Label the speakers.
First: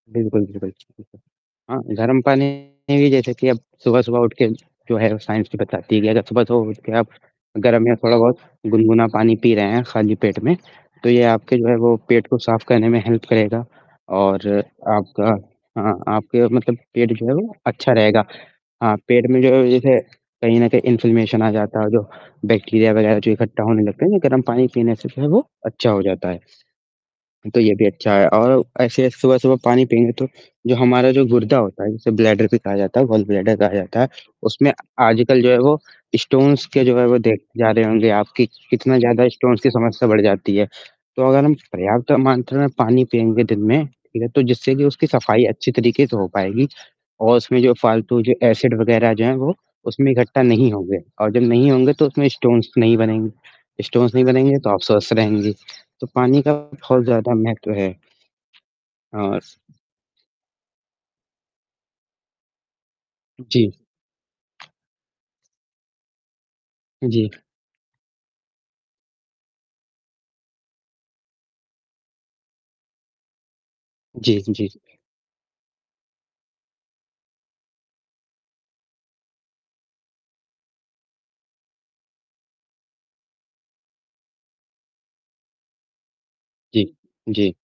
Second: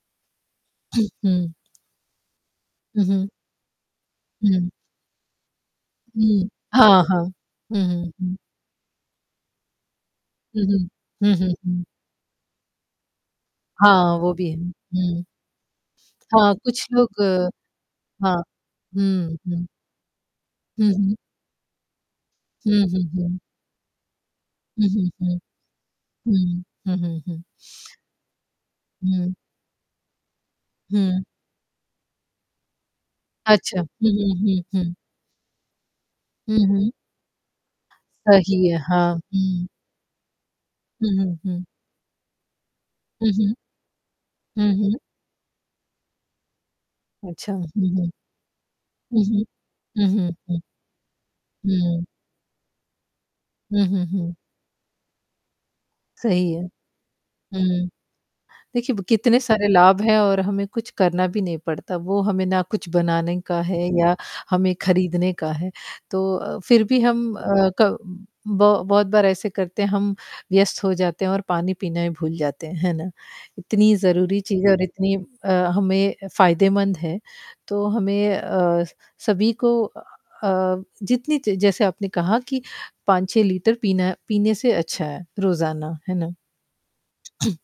Speaker 1: बिल्कुल, बिल्कुल, बिल्कुल।
Speaker 2: हुँ।
Speaker 1: हाँ, गर्म
Speaker 2: हुँ,
Speaker 1: पानी
Speaker 2: हुँ।
Speaker 1: जैसे कि अब सुबह-सुबह उठ के
Speaker 2: हुँ।
Speaker 1: जो है साइंस भी बताती है कि अगर आप
Speaker 2: हुँ।
Speaker 1: सुबह-सुबह उठ के
Speaker 2: हाँ,
Speaker 1: आप
Speaker 2: हाँ। हुँ,
Speaker 1: गर्म या
Speaker 2: हुँ, हुँ।
Speaker 1: थोड़ा-बहुत गुनगुना पानी पी रहे हैं, खाली पेट में
Speaker 2: हुँ, हुँ।
Speaker 1: तो ये
Speaker 2: हुँ, हुँ,
Speaker 1: आपके जो है
Speaker 2: हुँ।
Speaker 1: वो पेट को साफ करने में हेल्प करेगा
Speaker 2: हाँ, वो
Speaker 1: और
Speaker 2: भी है। हुँ।
Speaker 1: आपका हाँ, आपके
Speaker 2: हाँ,
Speaker 1: मतलब
Speaker 2: कुछ
Speaker 1: पेट
Speaker 2: लोग
Speaker 1: जो है वो अच्छा रहेगा।
Speaker 2: हाँ।
Speaker 1: हाँ, पेट
Speaker 2: हुँ,
Speaker 1: में
Speaker 2: हुँ।
Speaker 1: ज जैसे कहीं न कहीं
Speaker 2: हुँ, हुँ।
Speaker 1: इन्फ्लेमेशन आ जाता है और जो
Speaker 2: हुँ,
Speaker 1: बैक्टीरिया
Speaker 2: हुँ,
Speaker 1: वगैरह जो
Speaker 2: हुँ।
Speaker 1: इकट्ठा होने लगते हैं, वो गर्म पानी
Speaker 2: हुँ,
Speaker 1: पीने
Speaker 2: हुँ,
Speaker 1: से फिर
Speaker 2: हुँ।
Speaker 1: वो अच्छा हो जाता
Speaker 2: हुँ,
Speaker 1: है।
Speaker 2: हुँ, हुँ, हुँ।
Speaker 1: तो ये भी अच्छा है और ऐसे
Speaker 2: हुँ।
Speaker 1: सुबह-सुबह पानी पिएँगे, तो जो हमारा
Speaker 2: हुँ।
Speaker 1: जो गुर्दा होता है जिसे ब्लैडर भी कहा जाता है गॉल ब्लैडर कहा
Speaker 2: अच्छा।
Speaker 1: जाता है,
Speaker 2: हुँ, हुँ, हुँ,
Speaker 1: उसमें
Speaker 2: हुँ।
Speaker 1: आजकल जो है वो
Speaker 2: हुँ,
Speaker 1: स्टोन्स के
Speaker 2: हुँ।
Speaker 1: जो है वो देखे जा रहे होंगे आप कि
Speaker 2: सही है।
Speaker 1: कितना
Speaker 2: हाँ।
Speaker 1: ज़्यादा स्टोन्स
Speaker 2: हुँ।
Speaker 1: की समस्या बढ़ जाती है।
Speaker 2: हुँ,
Speaker 1: तो
Speaker 2: हुँ,
Speaker 1: अगर हम
Speaker 2: हुँ।
Speaker 1: पर्याप्त मात्रा में पानी
Speaker 2: हुँ,
Speaker 1: पिएँगे
Speaker 2: हुँ।
Speaker 1: दिन में ठीक है, तो
Speaker 2: हुँ,
Speaker 1: जिससे भी
Speaker 2: हुँ।
Speaker 1: उसकी सफाई अच्छी तरीके से हो पाएगी और
Speaker 2: अच्छा। हुँ,
Speaker 1: उसमें जो
Speaker 2: हुँ।
Speaker 1: फालतू जो एसिड वगैरह
Speaker 2: हुँ,
Speaker 1: जो हैं
Speaker 2: हुँ।
Speaker 1: वो
Speaker 2: हुँ,
Speaker 1: उसमें
Speaker 2: हुँ,
Speaker 1: इकट्ठा
Speaker 2: हुँ।
Speaker 1: नहीं होंगे और जब नहीं होंगे
Speaker 2: हुँ।
Speaker 1: तो उसमें स्टोन्स नहीं बनेंगे,
Speaker 2: हुँ, हुँ,
Speaker 1: स्टोन्स नहीं
Speaker 2: हुँ।
Speaker 1: बनेंगे तो आप स्वस्थ रहेंगे। तो पानी
Speaker 2: सही
Speaker 1: का
Speaker 2: है।
Speaker 1: बहुत ज़्यादा महत्व
Speaker 2: हुँ।
Speaker 1: है।
Speaker 2: देखिए ब
Speaker 1: हाँ,
Speaker 2: कितने
Speaker 1: बस
Speaker 2: सारे लाभ हैं और हमें कुछ करना भी नहीं पड़ता, वो हमें ना कुछ बनाने का
Speaker 1: जी।
Speaker 2: है या हमें खरीदने का है। तो अ, फिर भी
Speaker 1: जी।
Speaker 2: हम अ, क ब बहुत बार ऐसे करते हैं, हम व्यस्त हो जाते हैं और पानी पीना ही भूल जाते हैं। हैं ना? इतनी
Speaker 1: जी,
Speaker 2: ज़रूरी
Speaker 1: जी,
Speaker 2: चीज़ है
Speaker 1: जी।
Speaker 2: और इतनी अ, हमें फायदेमंद है तो हमें अ, स सभी को अ, जितनी च जैसे आपने कहा कि 5-6 लीटर पीना पीने से अच्छा है रोज़ाना, है ना?
Speaker 1: जी। जी।